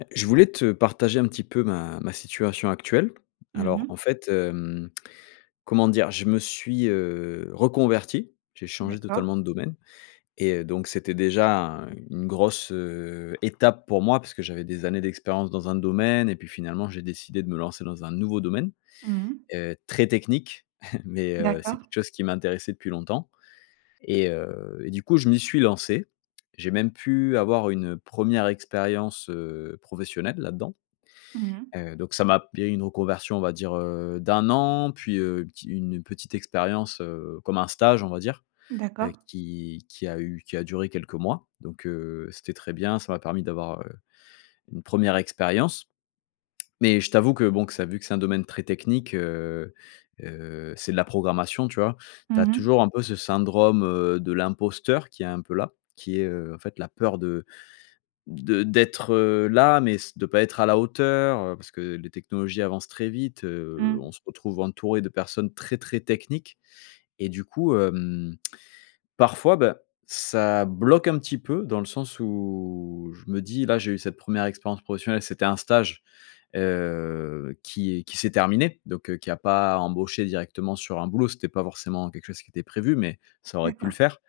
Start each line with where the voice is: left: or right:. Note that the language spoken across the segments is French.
left: Heu, je voulais te partager un petit peu ma ma situation actuelle.
right: Mmh
left: Alors,
right: mh.
left: en fait, hem, comment dire? Je me suis, heu, reconverti. J'ai changé
right: D'accord.
left: totalement de domaine et heu, donc, c'était déjà un une grosse étape pour moi puisque j'avais des années d'expérience dans un domaine et puis, finalement, j'ai décidé de me lancer dans un nouveau domaine,
right: Mmh mh.
left: heu, très technique. Mais, heu, c'est
right: D'accord.
left: quelque chose qui m'intéressait depuis longtemps et heu, et du coup, je m'y suis lancé. J'ai même pu avoir une 1re expérience, heu, professionnelle là-dans.
right: Mmh mh.
left: Heu, donc ça m'a b il y a une reconversion, on va dire, heu, d'1 an, puis, heu, une pti une petite expérience, heu, comme un stage, on va dire, heu,
right: D'accord.
left: qui qui a eu qui a duré quelques mois. Donc, heu, c'était très bien. Ça m'a permis d'avoir, heu, une 1re expérience. Mais, je t'avoue que, bon, que ça vu que c'est un domaine très technique, heu heu, c'est de la programmation, tu vois? Tu as
right: Mmh mh.
left: toujours un peu ce syndrome, heu, de l'imposteur qui est un peu là. Qui est, heu, en fait, la peur de de d'être, heu, là mais, s de pas être à la hauteur, heu, parce que les technologies avancent très vite, heu.
right: Mmh.
left: On se retrouve entouré de personnes très très techniques et du coup, hem, parfois, ben, ça bloque un petit peu dans le sens où je me dis: «Là, j'ai eu cette 1re expérience professionnelle. C'était un stage, heu, qui est qui s'est terminé, donc, heu, qui a pas embauché directement sur un boulot. C'était pas forcément quelque chose qui était prévu, mais ça aurait pu le
right: D'accord.
left: faire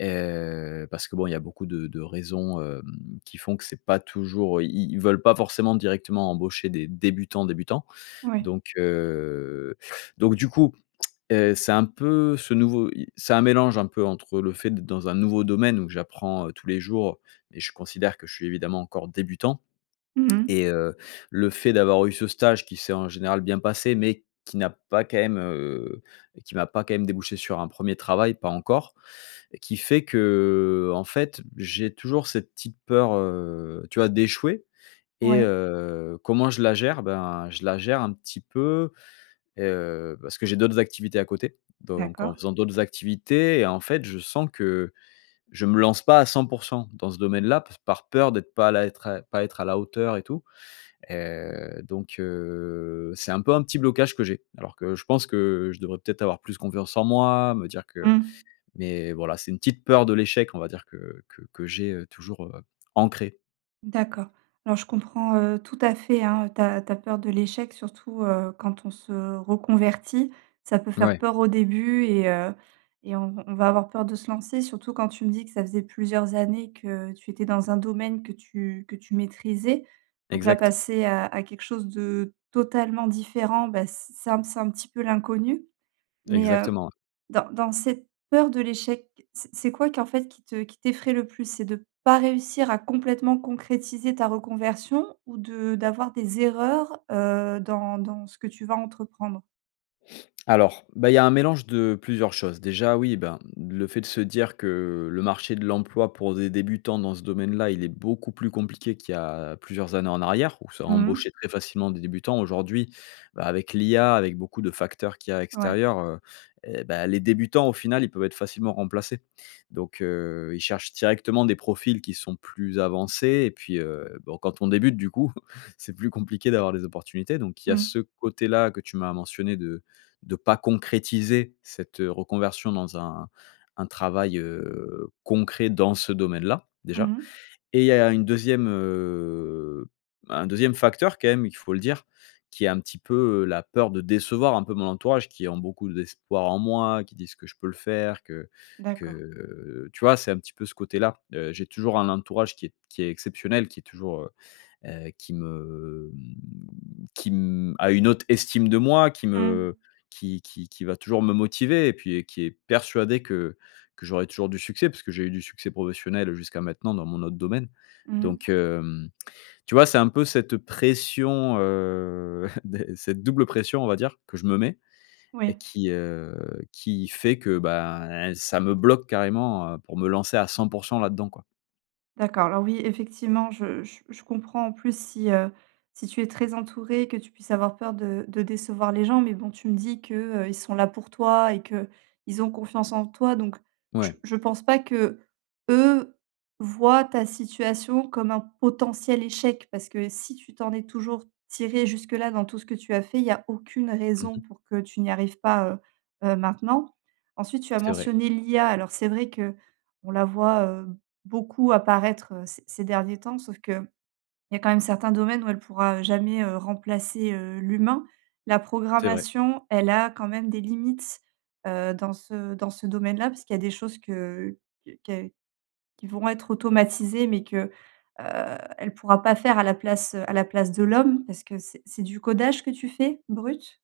left: et heu, parce que, bon, il y a beaucoup de de raisons, hem, qui font que c'est pas toujours, i ils veulent pas forcément directement embaucher des débutants, débutants».
right: Ouais.
left: Donc, heu, donc, du coup, heu, c'est un peu ce nouveau, i c'est un mélange un peu entre le fait d'être dans un nouveau domaine où j'apprends, heu, tous les jours et je considère que je suis évidemment encore débutant
right: Mmh mh.
left: et heu, le fait d'avoir eu ce stage qui s'est en général bien passé mais qui n'a pas quand même, heu, qui m'a pas quand même débouché sur un 1er travail, pas encore. Qui fait que, en fait, j'ai toujours cette petite «SIC: ptite» peur, heu, tu vois, d'échouer et
right: Ouais.
left: heu, comment je la gère? Ben, je la gère un petit peu, heu, parce que j'ai d'autres activités à côté donc en
right: D'accord.
left: faisant d'autres activités et en fait, je sens que je me lance pas à 100 % dans ce domaine-là par par peur d'être pas là, être, pas être à la hauteur et tout. Heu, donc, heu, c'est un peu un petit blocage que j'ai. Alors que je pense que je devrais peut-être avoir plus confiance en moi, me dire que
right: Mmh.
left: mais, voilà, c'est une petite peur de l'échec, on va dire, que que que j'ai, heu, toujours, heu, ancrée.
right: D'accord. Alors, je comprends, heu, tout à fait, hein, heu, ta ta peur de l'échec surtout, heu, quand on se reconvertit. Ça peut faire
left: Ouais.
right: peur au début et heu, et on v on va avoir peur de se lancer, surtout quand tu me dis que ça faisait plusieurs années que tu étais dans un domaine que tu que tu maîtrisais. Donc, là,
left: Exact.
right: passer à à quelque chose de totalement différent, bah, c c c'est un c'est un petit peu l'inconnu. Mais, heu,
left: Exactement.
right: dans dans cette peur de l'échec, c'est c'est quoi qui, en fait, qui te qui t'effraye le plus? C'est de pas réussir à complètement concrétiser ta reconversion ou de d'avoir des erreurs, heu, dans dans ce que tu vas entreprendre?
left: Alors, bah, il y a un mélange de plusieurs choses. Déjà oui, ben, le fait de se dire que le marché de l'emploi pour des débutants dans ce domaine là, il est beaucoup plus compliqué qu'il y a plusieurs années en arrière, où ça
right: Mmh.
left: embauché très facilement des débutants. Aujourd'hui, bah, avec l'IA, avec beaucoup de facteurs qu'il y a,
right: Ouais.
left: extérieurs, heu, et bah, les débutants au final, ils peuvent être facilement remplacés donc, heu, ils cherchent directement des profils qui sont plus avancés et puis, heu, bon, quand on débute, du coup c'est plus compliqué d'avoir des opportunités. Donc il y a
right: Mmh.
left: ce côté-là que tu m'as mentionné, de de pas concrétiser cette, heu, reconversion dans un un travail heu concret dans ce domaine-là,
right: Mmh
left: déjà.
right: mh.
left: Et il y a une 2ème, heu, un 2ème, quand même il faut le dire, qui est un petit peu, heu, la peur de décevoir un peu mon entourage, qui ont beaucoup d'espoir en moi, qui disent que je peux le faire, que
right: D'accord.
left: que. Tu vois, c'est un petit peu ce côté-là, heu, j'ai toujours un entourage qui est qui est exceptionnel, qui est toujours, heu, heu, qui me mmh, qui mmh, a une autre estime de moi, qui me
right: Mmh.
left: qui qui qui va toujours me motiver. Et puis, heu, qui est persuadé que que j'aurais toujours du succès, puisque j'ai eu du succès professionnel jusqu'à maintenant, dans mon autre domaine.
right: Mmh.
left: Donc, hem, tu vois, c'est un peu cette pression, heu, d cette double pression, on va dire, que je me mets et
right: Oui.
left: qui, heu, qui fait que, bah, ça me bloque carrément, heu, pour me lancer à 100 % là-dedans quoi.
right: D'accord. Alors oui, effectivement, je j je comprends en plus si, heu, si tu es très entouré, que tu puisses avoir peur de de décevoir les gens mais bon tu me dis que, heu, ils sont là pour toi et qu'ils ont confiance en toi donc
left: Ouais.
right: je je pense pas que, eux voient ta situation comme un potentiel échec, parce que si tu t'en es toujours tiré jusque-là, dans tout ce que tu as fait, il y a aucune
left: Mmh mh.
right: raison pour que tu n'y arrives pas, heu, heu, maintenant. Ensuite tu as
left: C'est vrai.
right: mentionné l'IA. Alors c'est vrai qu'on la voit, heu, beaucoup apparaître, heu, c ces derniers temps, sauf qu'il y a quand même certains domaines où elle pourra, heu, jamais, heu, remplacer, heu, l'humain. La
left: C'est vrai.
right: programmation, elle a quand même des limites, heu, dans ce dans ce domaine-là, puisqu'il y a des choses que qu que qui vont être automatisées mais que, heu, elle pourra pas faire à la place, heu, à la place de l'homme. Est-ce que c'est c'est du codage que tu fais, brut?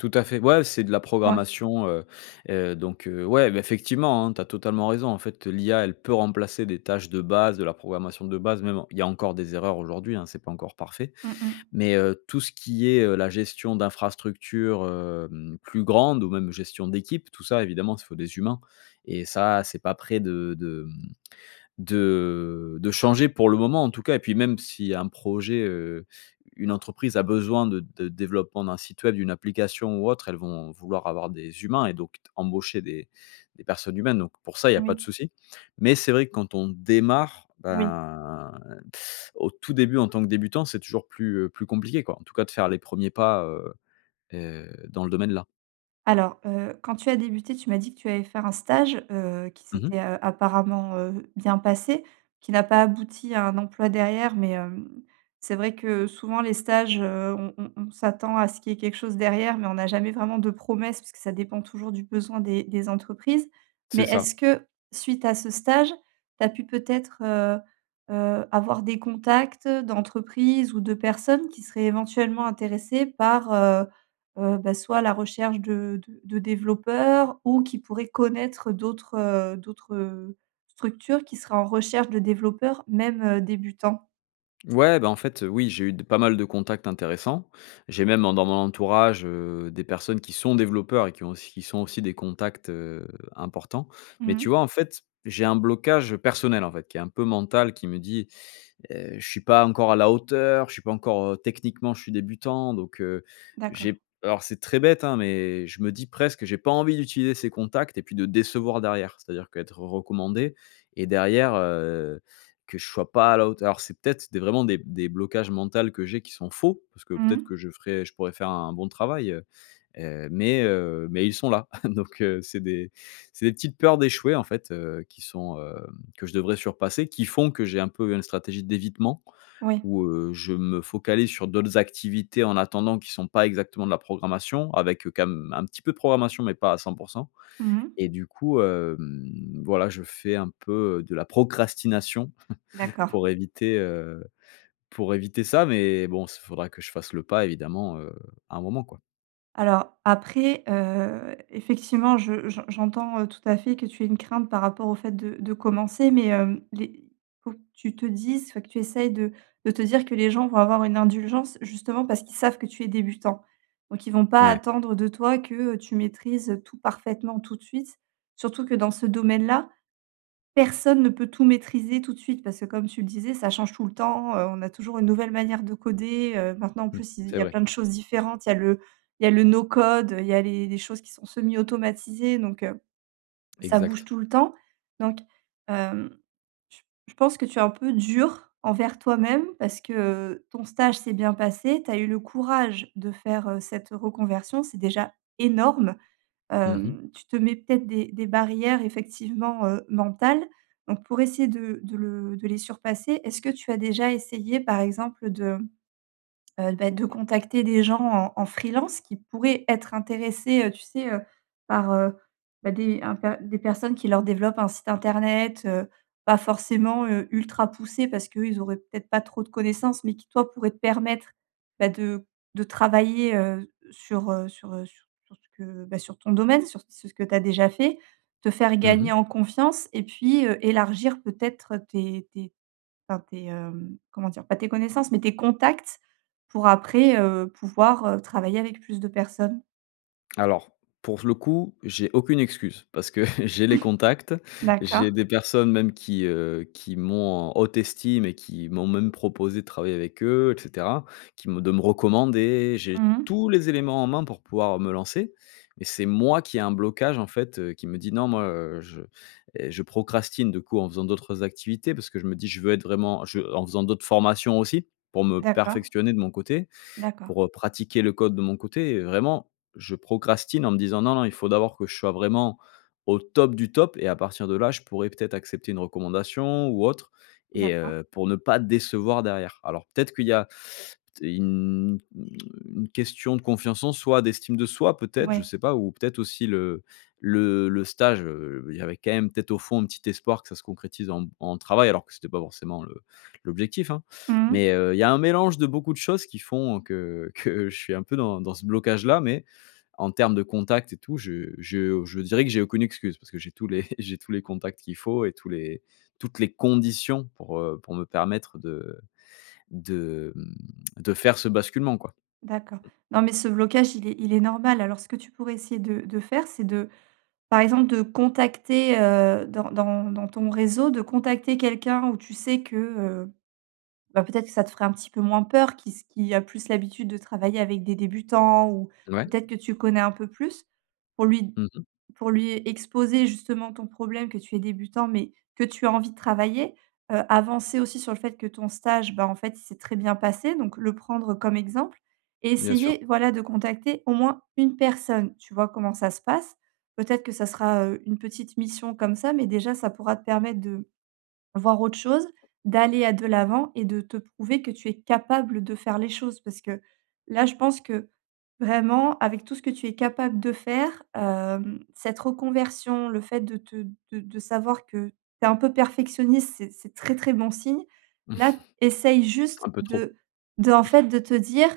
left: Tout à fait, ouais, c'est de la
right: Ouais.
left: programmation, heu, heu, donc, heu, ouais, bah, effectivement hein, tu as totalement raison. En fait, heu, l'IA elle peut remplacer des tâches de base, de la programmation de base, même en il y a encore des erreurs aujourd'hui, hein, c'est pas encore parfait.
right: Mmh mh.
left: Mais, heu, tout ce qui est, heu, la gestion d'infrastructures, hem, plus grandes ou même gestion d'équipe tout ça évidemment s il faut des humains et ça c'est pas près de de mmh, de de changer, pour le moment en tout cas et puis même si un projet, heu, une entreprise a besoin de de développement d'un site web, d'une application ou autre, elles vont vouloir avoir des humains et donc t embaucher des des personnes humaines. Donc pour ça, il y a pas de
right: Oui.
left: souci. Mais c'est vrai, quand on démarre,
right: Oui.
left: ben, au tout début en tant que débutant, c'est toujours plus, heu, plus compliqué quoi en tout cas de faire les 1ers pas, heu, heu, dans le domaine-là.
right: Alors, heu, quand tu as débuté, tu m'as dit que tu avais fait un stage, heu, qui
left: Mmh
right: s'était,
left: mh.
right: heu, apparemment, heu, bien passé. Qui n'a pas abouti à un emploi derrière, mais, hem, c'est vrai que souvent les stages, heu, on on on s'attend à ce qu'il y ait quelque chose derrière, mais on n'a jamais vraiment de promesses, parce que ça dépend toujours du besoin des des entreprises. Mais
left: C'est ça.
right: est-ce que, suite à ce stage, tu as pu peut-être, heu, heu, avoir des contacts, d'entreprises ou de personnes, qui seraient éventuellement intéressées par, heu, heu, bah, soit la recherche de de de développeurs ou qui pourraient connaître d'autres, heu d'autres, heu, structures qui seraient en recherche de développeurs, même, heu, débutants?
left: Ouais, bah en fait, heu, oui, j'ai eu de pas mal de contacts intéressants. J'ai même en dans mon entourage, heu, des personnes qui sont développeurs et qui ont aussi qui sont aussi des contacts, heu, importants. Mais
right: Mmh.
left: tu vois, en fait, j'ai un blocage personnel, en fait, qui est, un peu, mental, qui me dit: «Heu, je suis pas encore à la hauteur. Je suis pas encore, heu, techniquement je suis débutant donc, heu,
right: D'accord.
left: j'ai p» alors c'est très bête, hein, mais je me dis presque, j'ai pas envie d'utiliser ces contacts et puis de décevoir derrière. C'est-à-dire, qu'être recommandé et derrière, heu, que je sois pas à la hauteur, c'est peut-être des, vraiment, des des blocages mentales que j'ai, qui sont faux. Parce que, peut-être,
right: Mmh.
left: que je ferais je pourrais faire un bon travail, heu heu, mais, heu, mais ils sont là. Donc, heu, c'est des c'est des petites peurs d'échouer, en fait, heu, qui sont, hem que je devrais surpasser, qui font que j'ai, un peu, une stratégie d'évitement
right: Oui.
left: où, heu, je me focalise sur d'autres activités, en attendant, qui sont pas exactement de la programmation avec, heu, quand même, un petit peu de programmation mais pas à 100 %
right: Mmh.
left: et du coup, hem, voilà je fais un peu, heu, de la procrastination
right: D'accord.
left: pour éviter, heu, pour éviter ça. Mais bon, s il faudra que je fasse le pas, évidemment, heu, à un moment quoi.
right: Alors après, heu, effectivement, je j'en j'entends, heu, tout à fait que tu aies une crainte par rapport au fait de de commencer, mais, hem, les faut que tu te dises enfin, que tu essayes de de te dire que les gens vont avoir une indulgence, justement, parce qu'ils savent que tu es débutant. Donc ils vont pas
left: Ouais.
right: attendre de toi que, heu, tu maîtrises, heu, tout parfaitement, tout de suite. Surtout que dans ce domaine-là, personne ne peut tout maîtriser, tout de suite. Parce que, comme tu le disais, ça change tout le temps, heu, on a toujours une nouvelle manière de coder, heu. Maintenant, en
left: Mmh.
right: plus, il il
left: C'est
right: y a
left: vrai.
right: plein de choses différentes, il y a le il y a le no code, il y a les les choses qui sont semi automatisées, donc, heu, ça bouge
left: Exact.
right: tout le temps. Donc, hem, j je pense que tu es un peu dur envers toi-même, parce que, heu, ton stage s'est bien passé, tu as eu le courage de faire, heu, cette reconversion, c'est déjà énorme.
left: Mmh mh.
right: Hem, tu te mets, peut-être, des des barrières, effectivement, heu, mentales. Donc pour essayer de de le de les surpasser, est-ce que tu as déjà essayé, par exemple, de, heu, bah, de contacter des gens en en freelance, qui pourraient être intéressés, heu, tu sais, heu, par, heu, bah, des un p des personnes qui leur développent un site internet? Heu, pas forcément, heu, ultra poussé, parce qu'eux ils auraient, peut-être, pas trop de connaissances mais qui, toi, pourrait te permettre, bah, de de travailler, heu, s sur, heu sur, heu, s sur ce que bah, sur ton domaine. Sur c sur ce que tu as déjà fait, te faire
left: Mmh mh.
right: gagner en confiance et puis, heu, élargir, peut-être, tes tes enfin, tes, hem, comment dire? Pas tes connaissances mais tes contacts pour, après, heu, pouvoir, heu, travailler avec plus de personnes.
left: Alors, pour f le coup, j'ai aucune excuse. Parce que j'ai les contacts.
right: D'accord.
left: J'ai des personnes même qui, heu, qui m'ont en haute estime et qui m'ont même proposé de travailler avec eux et cetera. Qui me de me recommander. J'ai
right: Mmh.
left: tous les éléments en main pour pouvoir me lancer. Mais c'est moi qui ai un blocage en fait, heu, qui me dit: «Non, moi, heu, je, heu», je procrastine de coup, en faisant d'autres activités, parce que je me dis, je veux être vraiment, je en faisant d'autres formations aussi. Pour me
right: D'accord.
left: perfectionner de mon côté
right: D'accord.
left: pour, heu, pratiquer le code de mon côté, heu, vraiment. Je procrastine en me disant: «Non, non, il faut d'abord que je sois vraiment au top du top et à partir de là, je pourrais, peut-être, accepter une recommandation ou autre» et
right: D'accord.
left: heu, pour ne pas décevoir derrière. Alors, peut-être, qu'il y a t une une question de confiance en soi, d'estime de soi, peut-être, je
right: Ouais.
left: sais pas ou, peut-être, aussi le le le stage, heu, il y avait, quand même, peut-être, au fond, un petit espoir que ça se concrétise en m en travail, alors que c'était pas forcément le l'objectif, hein.
right: Mmh.
left: Mais, heu, il y a un mélange de beaucoup de choses qui font, heu, que que je suis un peu dans dans ce blocage là. Mais en termes de contact et tout, je je je dirais que j'ai aucune excuse parce que j'ai tous les j'ai tous les contacts qu'il faut et tous les toutes les conditions pour, heu, pour me permettre de de, hem, de faire ce basculement, quoi.
right: D'accord. Non, mais ce blocage il est il est normal. Alors ce que tu pourrais essayer de de faire, c'est de, par exemple, de contacter, heu, dans dans dans ton réseau, de contacter quelqu'un, où tu sais que, heu, bah, peut-être, que ça te fera un petit peu moins peur qui s qui a plus l'habitude de travailler avec des débutants ou,
left: Ouais.
right: peut-être, que tu connais un peu plus, pour lui d
left: Mmh mh.
right: pour lui exposer justement ton problème, que tu es débutant, mais que tu as envie de travailler. Heu, avancer aussi sur le fait que ton stage, bah, en fait, il s'est très bien passé, donc le prendre comme exemple. Et
left: Bien sûr.
right: essayer, voilà, de contacter, au moins, une personne. Tu vois comment ça se passe, peut-être, que ça sera, heu, une petite mission comme ça, mais déjà, ça pourra te permettre de voir autre chose. D'aller à de l'avant et de te prouver que tu es capable de faire les choses. Parce que là, je pense que, vraiment, avec tout ce que tu es capable de faire, hem, cette reconversion, le fait de te de de savoir que tu es un peu perfectionniste, c'est c'est très, très bon signe. Là, essaye juste
left: Un peu trop.
right: de d'en fait, de te dire: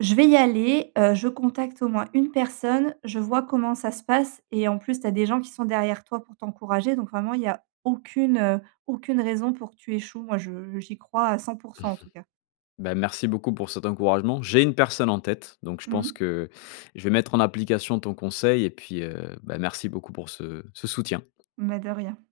right: «Je vais y aller, heu, je contacte au moins une personne, je vois comment ça se passe» et en plus, tu as des gens qui sont derrière toi pour t'encourager donc, vraiment, il y a aucune, heu, aucune raison pour que tu échoues. Moi je j'y crois à 100 %, en tout cas.
left: Bah, merci beaucoup pour cet encouragement. J'ai une personne en tête donc je pense
right: Mmh.
left: que je vais mettre en application ton conseil et puis, heu, bah, merci beaucoup pour ce ce soutien.
right: Mais de rien.